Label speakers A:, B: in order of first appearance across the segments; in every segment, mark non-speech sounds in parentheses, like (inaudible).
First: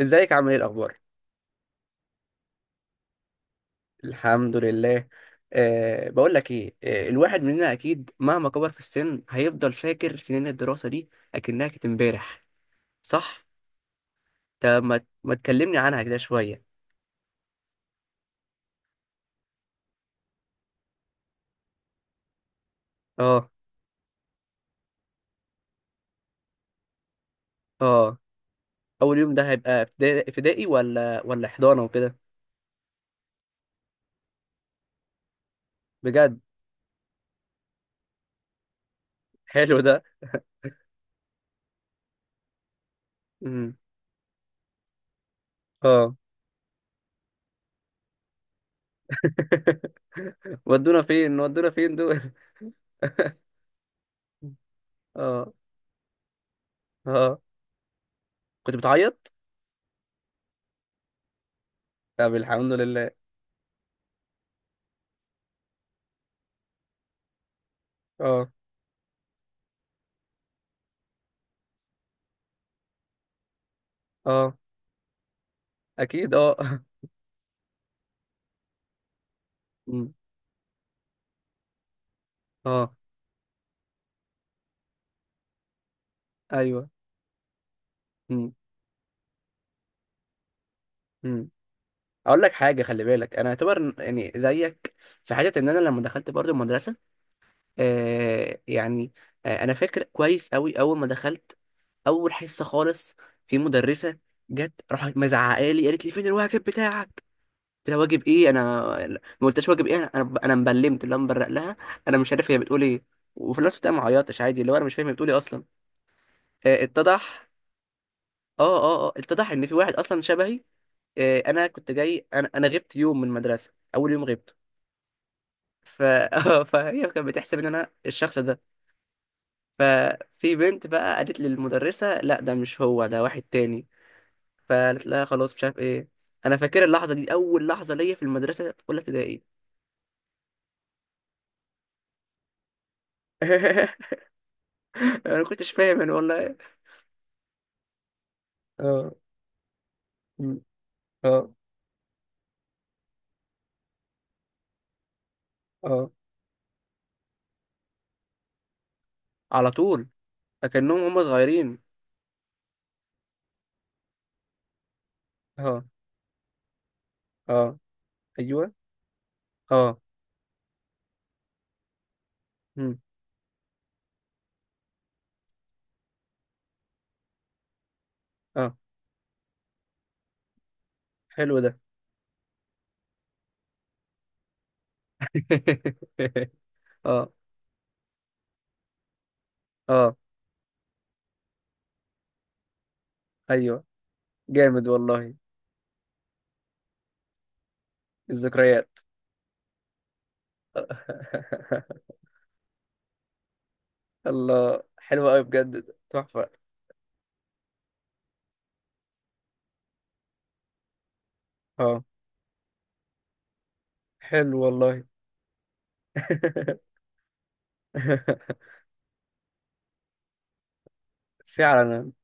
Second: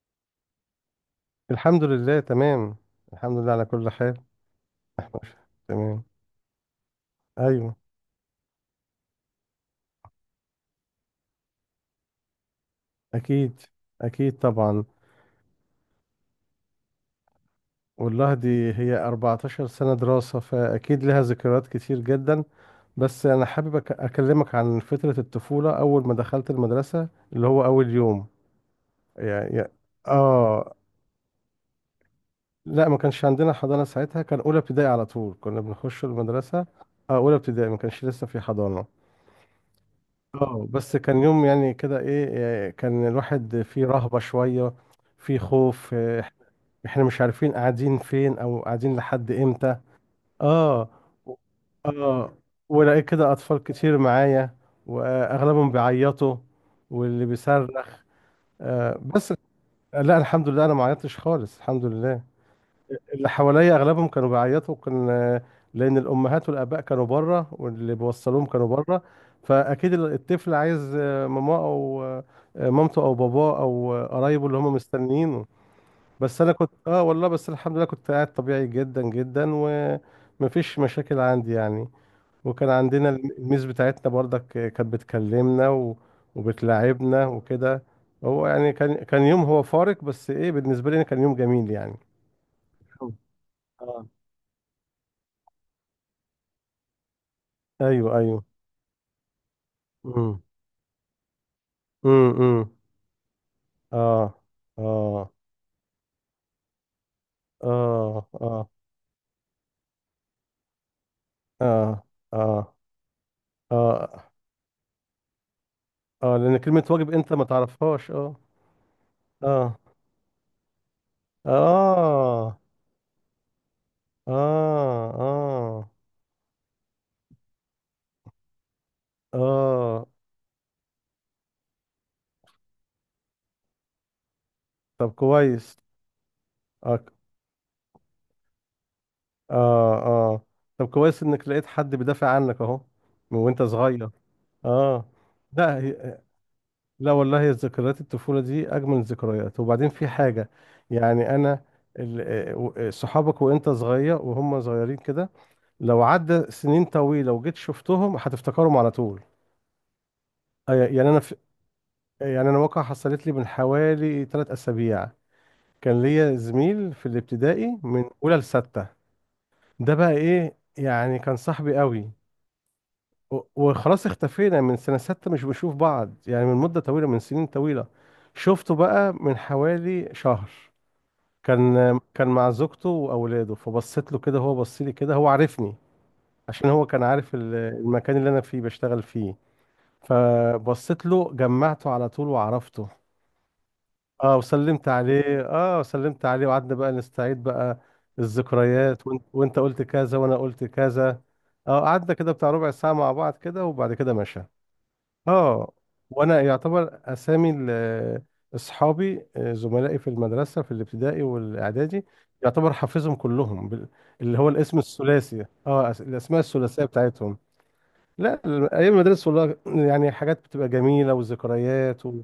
A: ازيك، عامل ايه، الاخبار؟
B: الحمد لله تمام. الحمد لله على كل حال.
A: الحمد لله.
B: (laughs) تمام.
A: بقول لك ايه، الواحد مننا
B: ايوه،
A: اكيد مهما كبر في السن هيفضل فاكر سنين الدراسه دي اكنها كانت امبارح. صح.
B: اكيد، اكيد
A: طب
B: طبعا.
A: ما تكلمني عنها كده شويه.
B: والله دي هي 14 سنة دراسة، فاكيد لها ذكريات كتير جدا. بس انا
A: اه.
B: حابب اكلمك عن فترة الطفولة اول ما دخلت المدرسة اللي هو اول
A: اه،
B: يوم.
A: اول يوم ده
B: يعني
A: هيبقى ابتدائي
B: اه
A: ولا حضانه وكده؟
B: لا، ما كانش عندنا حضانة ساعتها، كان اولى ابتدائي على طول كنا بنخش
A: بجد؟
B: المدرسة. اه اولى ابتدائي، ما كانش لسه في حضانة.
A: حلو ده.
B: اه بس كان يوم يعني كده ايه. كان الواحد
A: امم.
B: فيه رهبة شوية، فيه خوف،
A: اه.
B: احنا مش عارفين قاعدين فين او قاعدين لحد امتى.
A: (laughs)
B: اه
A: ودونا فين، ودونا فين دول؟
B: اه. ولقيت كده
A: (laughs)
B: اطفال كتير معايا،
A: اه.
B: واغلبهم بيعيطوا واللي
A: اه،
B: بيصرخ.
A: كنت
B: آه
A: بتعيط؟
B: بس لا الحمد لله انا ما عيطتش خالص، الحمد لله.
A: طب الحمد لله.
B: اللي حواليا اغلبهم كانوا بيعيطوا، كان لان الامهات والاباء كانوا بره، واللي بيوصلوهم
A: اه.
B: كانوا بره. فاكيد الطفل عايز ماما او مامته او باباه او قرايبه
A: اه،
B: اللي هم مستنيينه.
A: اكيد
B: بس انا
A: اه.
B: كنت
A: (laughs)
B: اه والله بس الحمد لله كنت قاعد طبيعي جدا جدا،
A: مم.
B: ومفيش مشاكل عندي يعني. وكان
A: اه.
B: عندنا الميز بتاعتنا برضك، كانت بتكلمنا
A: ايوه.
B: وبتلاعبنا وكده. هو
A: امم.
B: يعني كان يوم هو فارق، بس ايه بالنسبه لي أنا كان يوم
A: امم،
B: جميل يعني.
A: اقول لك حاجه، خلي بالك، انا اعتبر
B: اه
A: يعني زيك، في حته ان انا لما دخلت برضو المدرسه،
B: ايوه ايوه.
A: آه يعني آه، انا فاكر
B: امم
A: كويس قوي اول ما دخلت. اول حصه
B: امم.
A: خالص في مدرسه
B: اه
A: جت راحت
B: اه.
A: مزعقه لي، قالت لي فين الواجب بتاعك. قلت لها واجب
B: اه
A: ايه،
B: اه.
A: انا ما قلتش واجب ايه، انا انا أنا مبلمت، اللي أنا مبرق لها.
B: اه
A: انا مش عارف هي
B: اه
A: بتقول ايه. وفي نفس الوقت أنا ما
B: اه
A: عيطتش عادي، اللي هو انا مش فاهم هي بتقول ايه اصلا.
B: اه. لان كلمة
A: آه،
B: واجب انت ما
A: اتضح،
B: تعرفهاش، اه
A: اه اتضح ان في
B: اه
A: واحد اصلا شبهي. انا كنت جاي، انا
B: اه.
A: انا غبت يوم من المدرسه، اول يوم
B: اه
A: غبته.
B: اه
A: ف... (laughs) فهي كانت بتحسب ان انا الشخص ده.
B: اه.
A: ففي بنت بقى قالت لي المدرسه لا، ده مش هو، ده واحد تاني. فقالت
B: طب
A: لها خلاص مش
B: كويس.
A: عارف ايه. انا فاكر
B: اه
A: اللحظه دي، اول لحظه ليا في المدرسه في اولى ابتدائي.
B: اه. آه. طب كويس انك لقيت حد بيدافع عنك اهو، من وانت صغير.
A: (laughs)
B: اه.
A: انا ما كنتش فاهم انا
B: لا،
A: والله.
B: لا والله ذكريات الطفولة دي أجمل
A: اه.
B: الذكريات، وبعدين في حاجة
A: م،.
B: يعني
A: اه.
B: أنا ال- صحابك وأنت صغير وهم صغيرين كده، لو
A: اه،
B: عدى سنين طويلة وجيت شفتهم هتفتكرهم على طول.
A: على طول،
B: آه،
A: اكنهم
B: يعني أنا
A: هم
B: في
A: صغيرين.
B: يعني أنا واقعة حصلت لي من حوالي ثلاث أسابيع.
A: اه.
B: كان ليا زميل في
A: اه.
B: الابتدائي من أولى
A: ايوه.
B: لستة. ده
A: اه.
B: بقى إيه يعني، كان صاحبي قوي،
A: م،.
B: وخلاص اختفينا من سنة ستة، مش بنشوف بعض يعني من مدة طويلة، من سنين طويلة. شفته
A: اه.
B: بقى من حوالي شهر.
A: حلو ده.
B: كان مع زوجته واولاده، فبصيت له كده، هو بص لي كده، هو عارفني عشان هو
A: (laughs)
B: كان
A: اه.
B: عارف المكان اللي انا فيه بشتغل فيه.
A: اه.
B: فبصيت له، جمعته على طول وعرفته.
A: ايوه.
B: اه
A: جامد
B: وسلمت
A: والله،
B: عليه اه وسلمت عليه وقعدنا بقى نستعيد بقى
A: الذكريات.
B: الذكريات، وانت وانت قلت كذا وانا قلت كذا. اه قعدنا
A: (laughs)
B: كده بتاع ربع ساعة مع بعض كده، وبعد كده مشى.
A: الله، حلوة أوي بجد
B: اه
A: ده،
B: وانا
A: تحفة.
B: يعتبر اسامي اصحابي، زملائي في المدرسه في الابتدائي والاعدادي،
A: اه.
B: يعتبر حافظهم كلهم اللي هو
A: حلو
B: الاسم
A: والله.
B: الثلاثي، الاسماء الثلاثيه بتاعتهم. لا
A: (laughs)
B: ايام المدرسه والله، يعني حاجات بتبقى جميله وذكريات.
A: فعلا.
B: و...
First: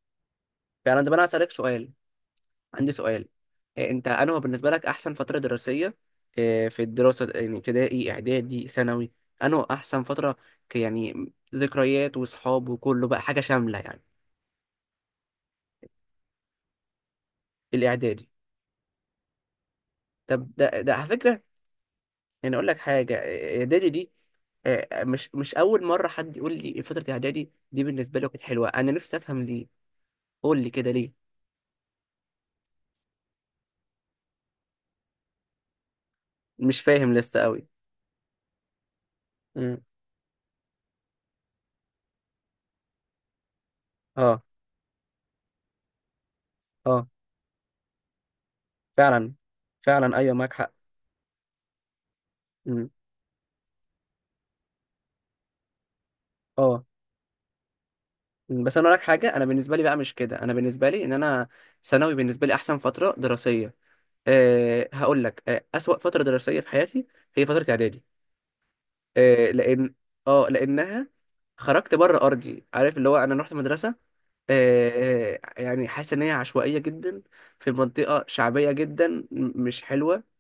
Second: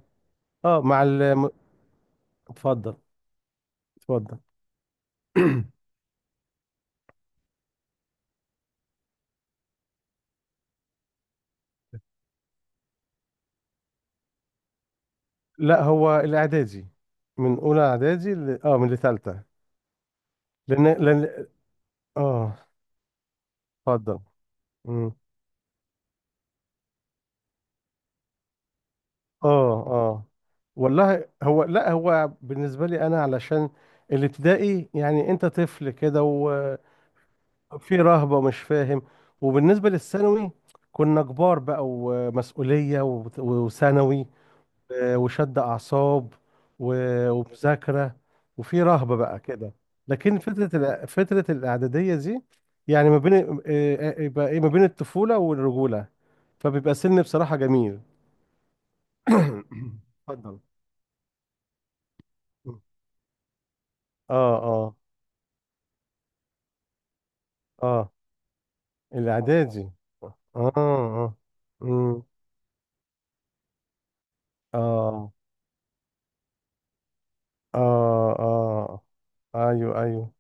B: اه مع
A: فعلا، طب أنا
B: ال...
A: هسألك سؤال، عندي
B: اتفضل.
A: سؤال: إيه أنت، أنا
B: اتفضل.
A: هو بالنسبة لك أحسن فترة
B: (clears throat)
A: دراسية، إيه، في الدراسة؟ يعني ابتدائي، إعدادي، ثانوي؟ أنا هو أحسن فترة، يعني ذكريات وصحاب وكله بقى، حاجة شاملة يعني.
B: لا هو الاعدادي، من اولى
A: الإعدادي؟
B: اعدادي ل... اه من لثالثه.
A: طب ده
B: لان
A: ده على فكرة،
B: لان
A: يعني
B: اه.
A: اقول لك حاجه، اعدادي دي،
B: اتفضل.
A: آه، مش اول مره حد يقول لي فتره اعدادي دي بالنسبه له كانت حلوه. انا نفسي افهم ليه،
B: اه اه.
A: قول لي كده ليه.
B: والله هو لا هو بالنسبة لي أنا علشان الابتدائي يعني أنت طفل كده، وفي
A: مش فاهم لسه قوي.
B: رهبة ومش فاهم.
A: امم.
B: وبالنسبة للثانوي كنا كبار بقى ومسؤولية، وثانوي،
A: اه.
B: وشد أعصاب
A: اه.
B: ومذاكرة، وفي رهبة
A: فعلا.
B: بقى كده.
A: فعلا، ايوه
B: لكن
A: معاك حق.
B: فترة الإعدادية دي
A: امم.
B: يعني ما بين يبقى إيه ما بين الطفولة والرجولة،
A: اه.
B: فبيبقى سن بصراحة جميل.
A: مم. بس انا اقول لك حاجه، انا
B: (coughs)
A: بالنسبه لي بقى مش كده، انا
B: اتفضل.
A: بالنسبه لي ان انا ثانوي بالنسبه لي احسن فتره دراسيه.
B: اه اه
A: هقول لك اسوأ فتره دراسيه في حياتي هي فتره اعدادي.
B: اه.
A: آه،
B: الاعدادي.
A: لان، اه،
B: اه
A: لانها
B: اه.
A: خرجت بره
B: امم.
A: ارضي، عارف، اللي هو انا رحت مدرسه،
B: اه
A: آه يعني حاسس ان هي عشوائيه جدا، في منطقه
B: اه
A: شعبيه
B: اه.
A: جدا، مش
B: ايوه
A: حلوه.
B: ايوه.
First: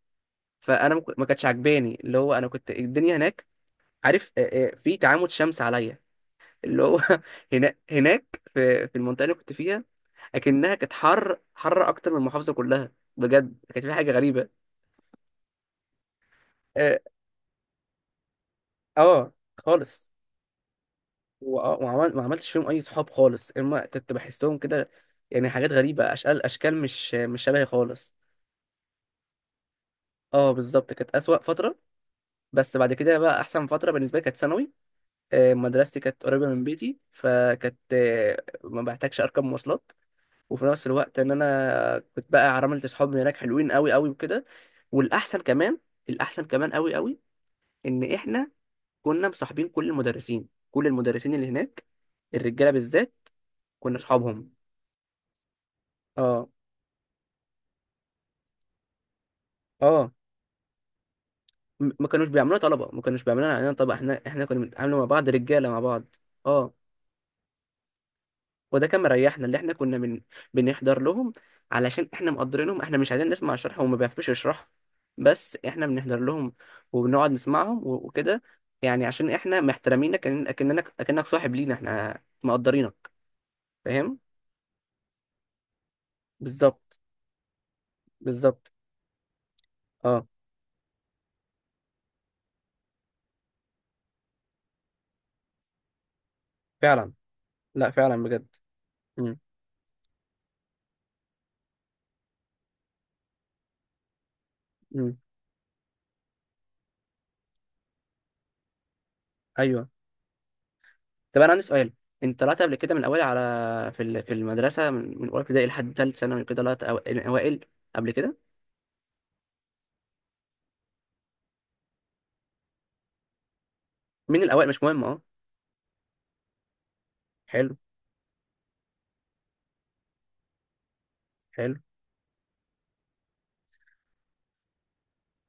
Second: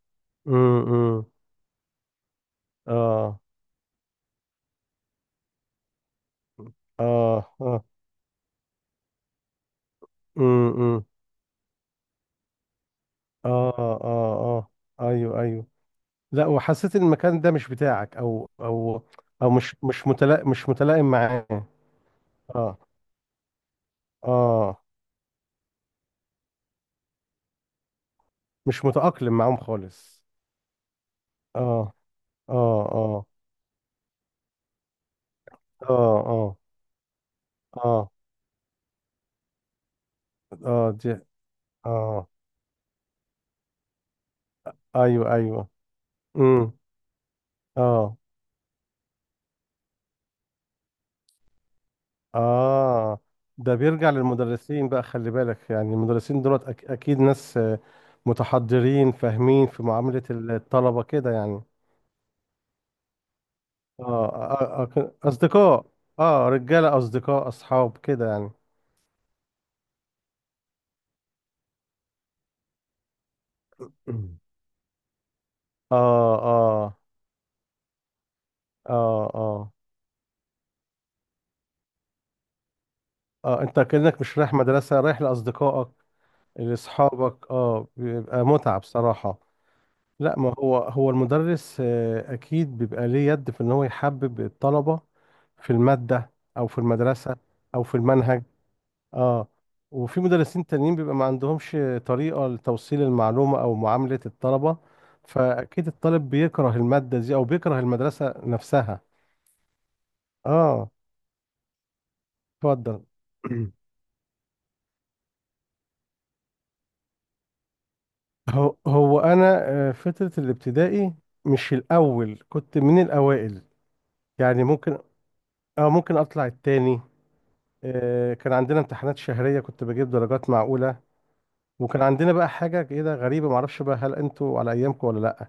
A: فانا
B: امم.
A: ما كانتش عجباني، اللي هو انا كنت الدنيا
B: اه
A: هناك، عارف آه، آه، في تعامد شمس عليا، اللي هو (laughs)
B: اه
A: هنا
B: اه.
A: هناك في المنطقه اللي كنت فيها اكنها كانت
B: امم.
A: حر اكتر من المحافظه كلها. بجد
B: اه
A: كانت في حاجه غريبه.
B: اه اه. ايوه ايوه. لا وحسيت
A: اه.
B: ان المكان ده مش بتاعك
A: آه،
B: او مش مش
A: خالص.
B: متلائم، مش متلائم معاه.
A: وآه، وعمل ما عملتش فيهم
B: اه
A: اي صحاب خالص، اما كنت بحسهم
B: اه.
A: كده يعني حاجات غريبه، اشكال مش شبهي خالص.
B: مش متأقلم معاهم خالص.
A: اه بالظبط، كانت اسوأ فتره.
B: اه
A: بس
B: اه
A: بعد كده
B: اه
A: بقى احسن فتره بالنسبه لي كانت ثانوي. آه، مدرستي
B: اه
A: كانت قريبه
B: اه
A: من بيتي، فكانت
B: اه
A: آه، ما بحتاجش اركب مواصلات. وفي نفس
B: اه دي.
A: الوقت ان انا
B: اه
A: كنت بقى عملت صحاب هناك حلوين قوي قوي وكده.
B: ايوه
A: والاحسن
B: ايوه.
A: كمان، الاحسن
B: امم.
A: كمان قوي قوي، ان
B: اه
A: احنا كنا مصاحبين كل المدرسين، كل المدرسين اللي هناك، الرجاله بالذات،
B: اه. ده
A: كنا
B: بيرجع
A: صحابهم.
B: للمدرسين بقى، خلي بالك يعني المدرسين
A: اه.
B: دولت اكيد ناس متحضرين، فاهمين في
A: اه.
B: معاملة الطلبة كده يعني.
A: ما كانوش بيعملوها طلبه، ما كانوش بيعملوها علينا، طبعا
B: اه
A: احنا كنا بنتعامل مع بعض رجاله مع
B: اصدقاء.
A: بعض.
B: اه
A: اه،
B: رجالة، اصدقاء، اصحاب كده يعني.
A: وده كان مريحنا، اللي احنا كنا من بنحضر لهم، علشان احنا مقدرينهم، احنا مش عايزين نسمع شرح وما بيعرفوش
B: مم.
A: يشرحوا، بس احنا بنحضر
B: اه
A: لهم
B: اه
A: وبنقعد نسمعهم وكده، يعني
B: اه
A: عشان احنا
B: اه
A: محترمينك، اكنك صاحب لينا، احنا مقدرينك.
B: اه. انت
A: فاهم.
B: كأنك مش رايح مدرسة، رايح لأصدقائك
A: بالظبط.
B: لأصحابك، اه بيبقى
A: بالظبط.
B: متعة بصراحة.
A: اه.
B: لا ما هو هو المدرس أكيد بيبقى ليه يد في إن هو يحبب الطلبة في المادة أو في
A: فعلا.
B: المدرسة أو
A: لا
B: في
A: فعلا
B: المنهج.
A: بجد. مم.
B: اه وفي مدرسين تانيين بيبقى ما عندهمش طريقة لتوصيل المعلومة أو معاملة الطلبة،
A: مم.
B: فأكيد الطالب بيكره المادة دي أو بيكره المدرسة نفسها.
A: ايوه.
B: اه.
A: طب انا عندي سؤال: انت طلعت قبل كده
B: اتفضل.
A: من الاول
B: (clears throat)
A: على في في المدرسه، من من اولى ابتدائي لحد ثالث ثانوي كده طلعت الاوائل قبل كده؟
B: هو أنا فترة الابتدائي مش الأول، كنت من الأوائل.
A: مين
B: يعني
A: الاوائل، مش
B: ممكن
A: مهم اه.
B: اه ممكن أطلع التاني.
A: حلو.
B: كان عندنا امتحانات شهرية، كنت بجيب درجات معقولة.
A: حلو.
B: وكان عندنا بقى حاجة كده غريبة، معرفش بقى هل انتوا على أيامكم ولا لأ.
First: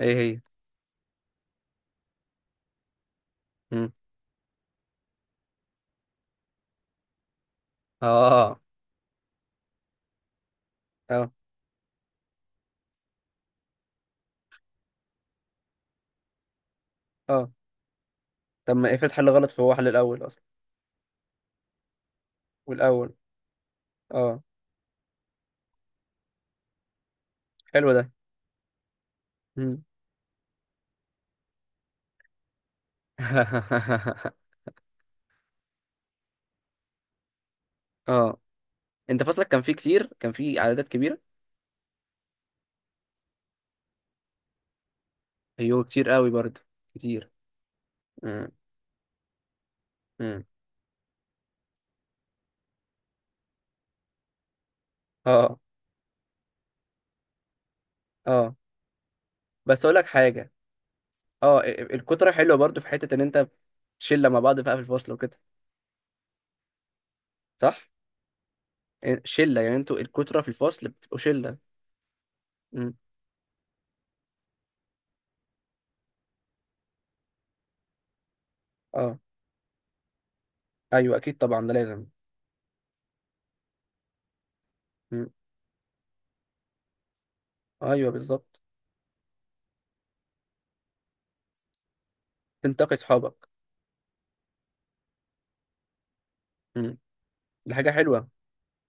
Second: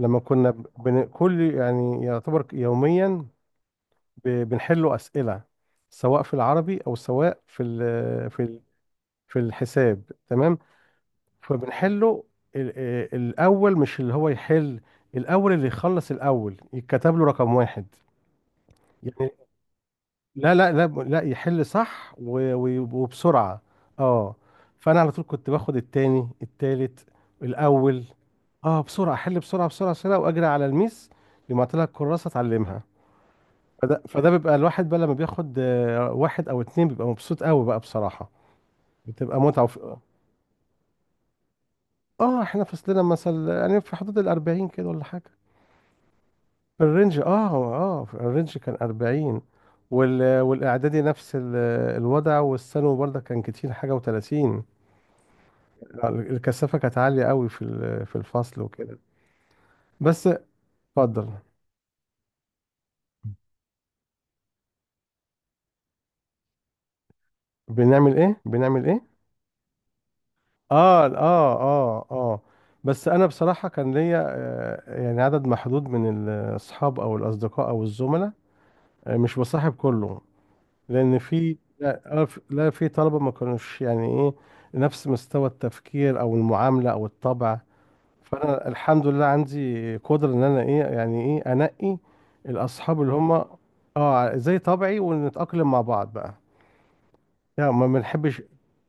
A: ايه هي؟
B: كل يعني يعتبر يوميا
A: مم.
B: بنحلوا أسئلة، سواء في العربي أو سواء
A: اه.
B: في الحساب تمام.
A: اه.
B: فبنحله الأول مش اللي هو يحل، الأول اللي يخلص الأول يتكتب له
A: اه،
B: رقم واحد.
A: طب ما افرض حل
B: يعني
A: غلط فهو حل الاول اصلا
B: لا يحل صح
A: والاول.
B: وبسرعة. اه
A: اه.
B: فأنا على طول كنت باخد التاني
A: حلو
B: الأول.
A: ده.
B: اه بسرعه احل بسرعه
A: مم.
B: بسرعه بسرعه واجري على الميس، لما طلع الكراسه اتعلمها. فده
A: (laughs)
B: بيبقى الواحد بقى لما بياخد واحد او اتنين، بيبقى مبسوط قوي بقى بصراحه،
A: اه، انت
B: بتبقى
A: فصلك
B: متعه.
A: كان فيه
B: وف...
A: كتير، كان فيه عددات كبيره؟
B: اه احنا فصلنا مثلا يعني في حدود ال 40 كده ولا حاجه،
A: ايوه كتير قوي برضه.
B: في الرينج
A: كتير.
B: اه. اه في
A: مم.
B: الرينج كان 40.
A: مم.
B: والاعدادي نفس ال... الوضع، والثانوي برضه كان كتير حاجه و30.
A: اه.
B: الكثافه كانت عاليه قوي في
A: اه.
B: الفصل وكده.
A: بس اقول لك
B: بس.
A: حاجه،
B: اتفضل.
A: اه، الكترة حلوة برضو في حتة ان انت شلة مع بعض بقى في الفصل وكده، صح؟
B: بنعمل ايه بنعمل ايه.
A: شلة، يعني انتوا الكترة في الفصل
B: اه
A: بتبقوا شلة.
B: اه اه اه.
A: امم.
B: بس انا بصراحه كان ليا يعني عدد محدود من الاصحاب او الاصدقاء او الزملاء،
A: اه.
B: مش بصاحب كله،
A: ايوه
B: لان
A: اكيد
B: في
A: طبعا ده لازم.
B: لا في طلبه ما كانوش يعني ايه نفس
A: امم.
B: مستوى التفكير او المعامله او الطبع.
A: ايوه بالظبط.
B: فانا الحمد لله عندي قدره ان انا ايه يعني ايه انقي
A: تنتقي
B: الاصحاب اللي هم
A: صحابك.
B: اه زي طبعي ونتاقلم مع بعض بقى.
A: امم.
B: يعني
A: دي
B: ما
A: حاجة حلوة.
B: بنحبش،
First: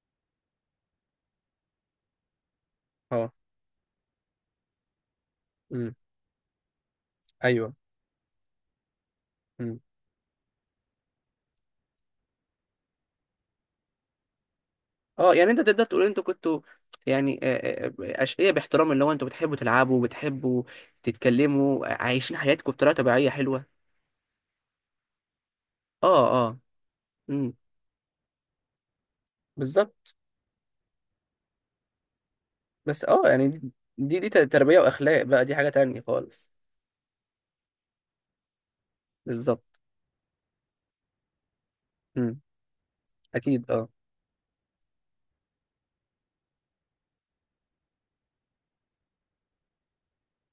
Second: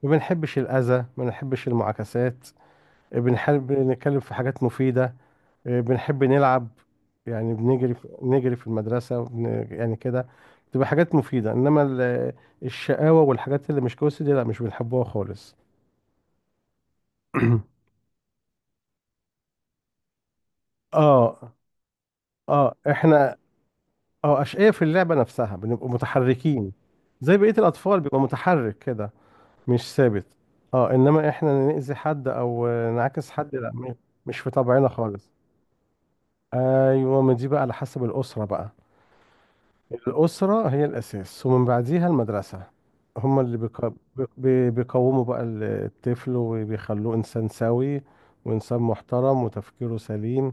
B: ما بنحبش الاذى، ما بنحبش المعاكسات.
A: اه.
B: بنحب نتكلم في حاجات مفيدة،
A: امم.
B: بنحب نلعب، يعني
A: ايوه.
B: بنجري في نجري في المدرسة
A: امم.
B: يعني كده، بتبقى حاجات مفيدة. إنما الشقاوة والحاجات اللي مش كويسة دي لا مش بنحبوها
A: اه يعني
B: خالص.
A: انت تقدر تقول انتوا كنتوا، يعني آه،
B: (clears throat)
A: اشقياء باحترام، اللي هو انتوا بتحبوا تلعبوا وبتحبوا
B: اه
A: تتكلموا، عايشين حياتكم
B: اه.
A: بطريقة طبيعية
B: احنا
A: حلوة.
B: اه أشقياء في اللعبة نفسها، بنبقى
A: اه. اه.
B: متحركين زي بقية
A: امم.
B: الأطفال، بيبقى متحرك كده مش
A: بالظبط.
B: ثابت. اه إنما احنا نأذي حد أو
A: بس اه
B: نعاكس
A: يعني
B: حد، لا
A: دي، دي
B: مش
A: دي
B: في
A: تربية
B: طبعنا
A: واخلاق
B: خالص.
A: بقى، دي حاجة تانية خالص.
B: أيوة، ما دي بقى على حسب الأسرة بقى،
A: بالظبط.
B: الأسرة هي الأساس ومن بعديها
A: مم.
B: المدرسة، هما اللي
A: اكيد اه.
B: بيق- بي- بيقوموا بقى الطفل وبيخلوه إنسان سوي وإنسان محترم وتفكيره سليم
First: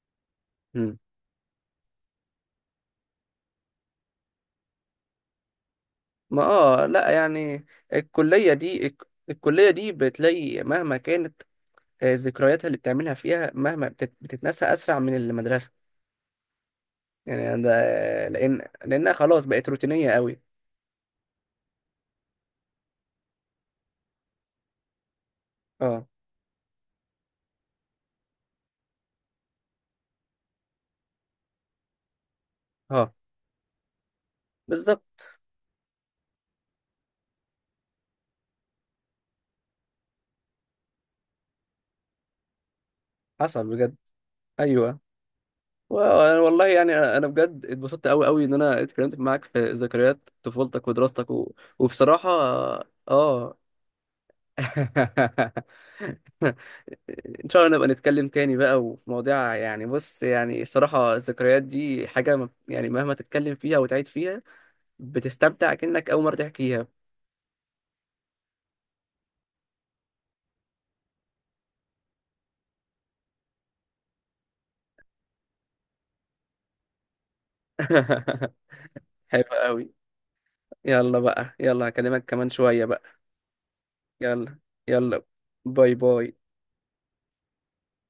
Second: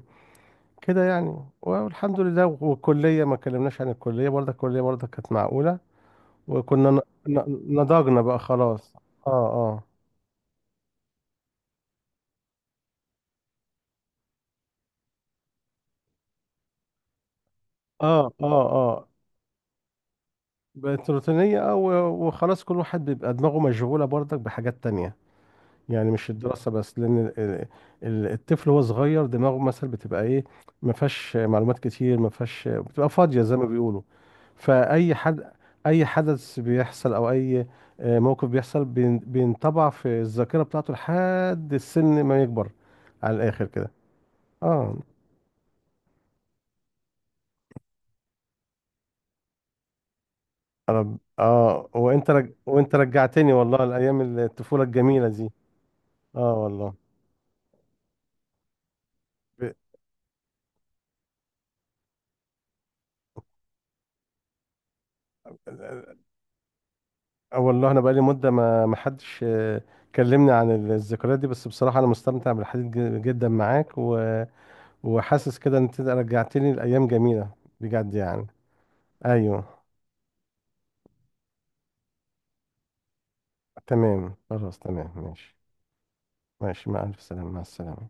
A: مم.
B: كده يعني. والحمد لله. والكلية، ما اتكلمناش عن الكلية برضه، الكلية برضه كانت معقولة،
A: ما اه
B: وكنا
A: لا يعني
B: نضجنا بقى
A: الكلية دي،
B: خلاص. اه
A: الكلية
B: اه
A: دي بتلاقي مهما كانت آه، ذكرياتها اللي بتعملها فيها مهما بتتنسى اسرع من المدرسة، يعني ده
B: اه اه
A: لان،
B: اه.
A: لانها خلاص بقت روتينية قوي.
B: بقت روتينية اه، وخلاص كل واحد بيبقى دماغه مشغولة برضك بحاجات تانية،
A: اه.
B: يعني مش الدراسة بس. لأن الطفل وهو صغير دماغه مثلا بتبقى إيه، ما فيهاش معلومات كتير، ما فيهاش، بتبقى
A: اه.
B: فاضية زي ما بيقولوا. فأي
A: بالظبط.
B: حد، أي حدث بيحصل أو أي موقف بيحصل بينطبع في الذاكرة بتاعته لحد السن ما يكبر، على الآخر
A: حصل
B: كده.
A: بجد.
B: آه.
A: ايوه. و- والله يعني أنا بجد اتبسطت قوي قوي ان انا اتكلمت معاك في ذكريات طفولتك ودراستك و... وبصراحة
B: وأنت رجعتني
A: اه
B: والله لأيام الطفولة الجميلة دي.
A: (laughs)
B: آه.
A: ان شاء الله نبقى نتكلم تاني بقى، وفي مواضيع،
B: والله
A: يعني بص يعني الصراحة الذكريات دي حاجة يعني مهما تتكلم فيها وتعيد فيها بتستمتع كأنك أول مرة تحكيها.
B: اه والله انا بقالي مده، ما ما حدش كلمني عن الذكريات دي، بس بصراحه انا مستمتع بالحديث جدا معاك، و... وحاسس كده ان انت رجعتني لايام جميله، بجد يعني.
A: (laughs) حلو
B: ايوه.
A: قوي. يلا بقى، يلا هكلمك كمان شوية بقى.
B: تمام،
A: يلا.
B: خلاص تمام،
A: يلا.
B: ماشي.
A: باي باي.
B: ماشي، مع الف سلامه، مع السلامه.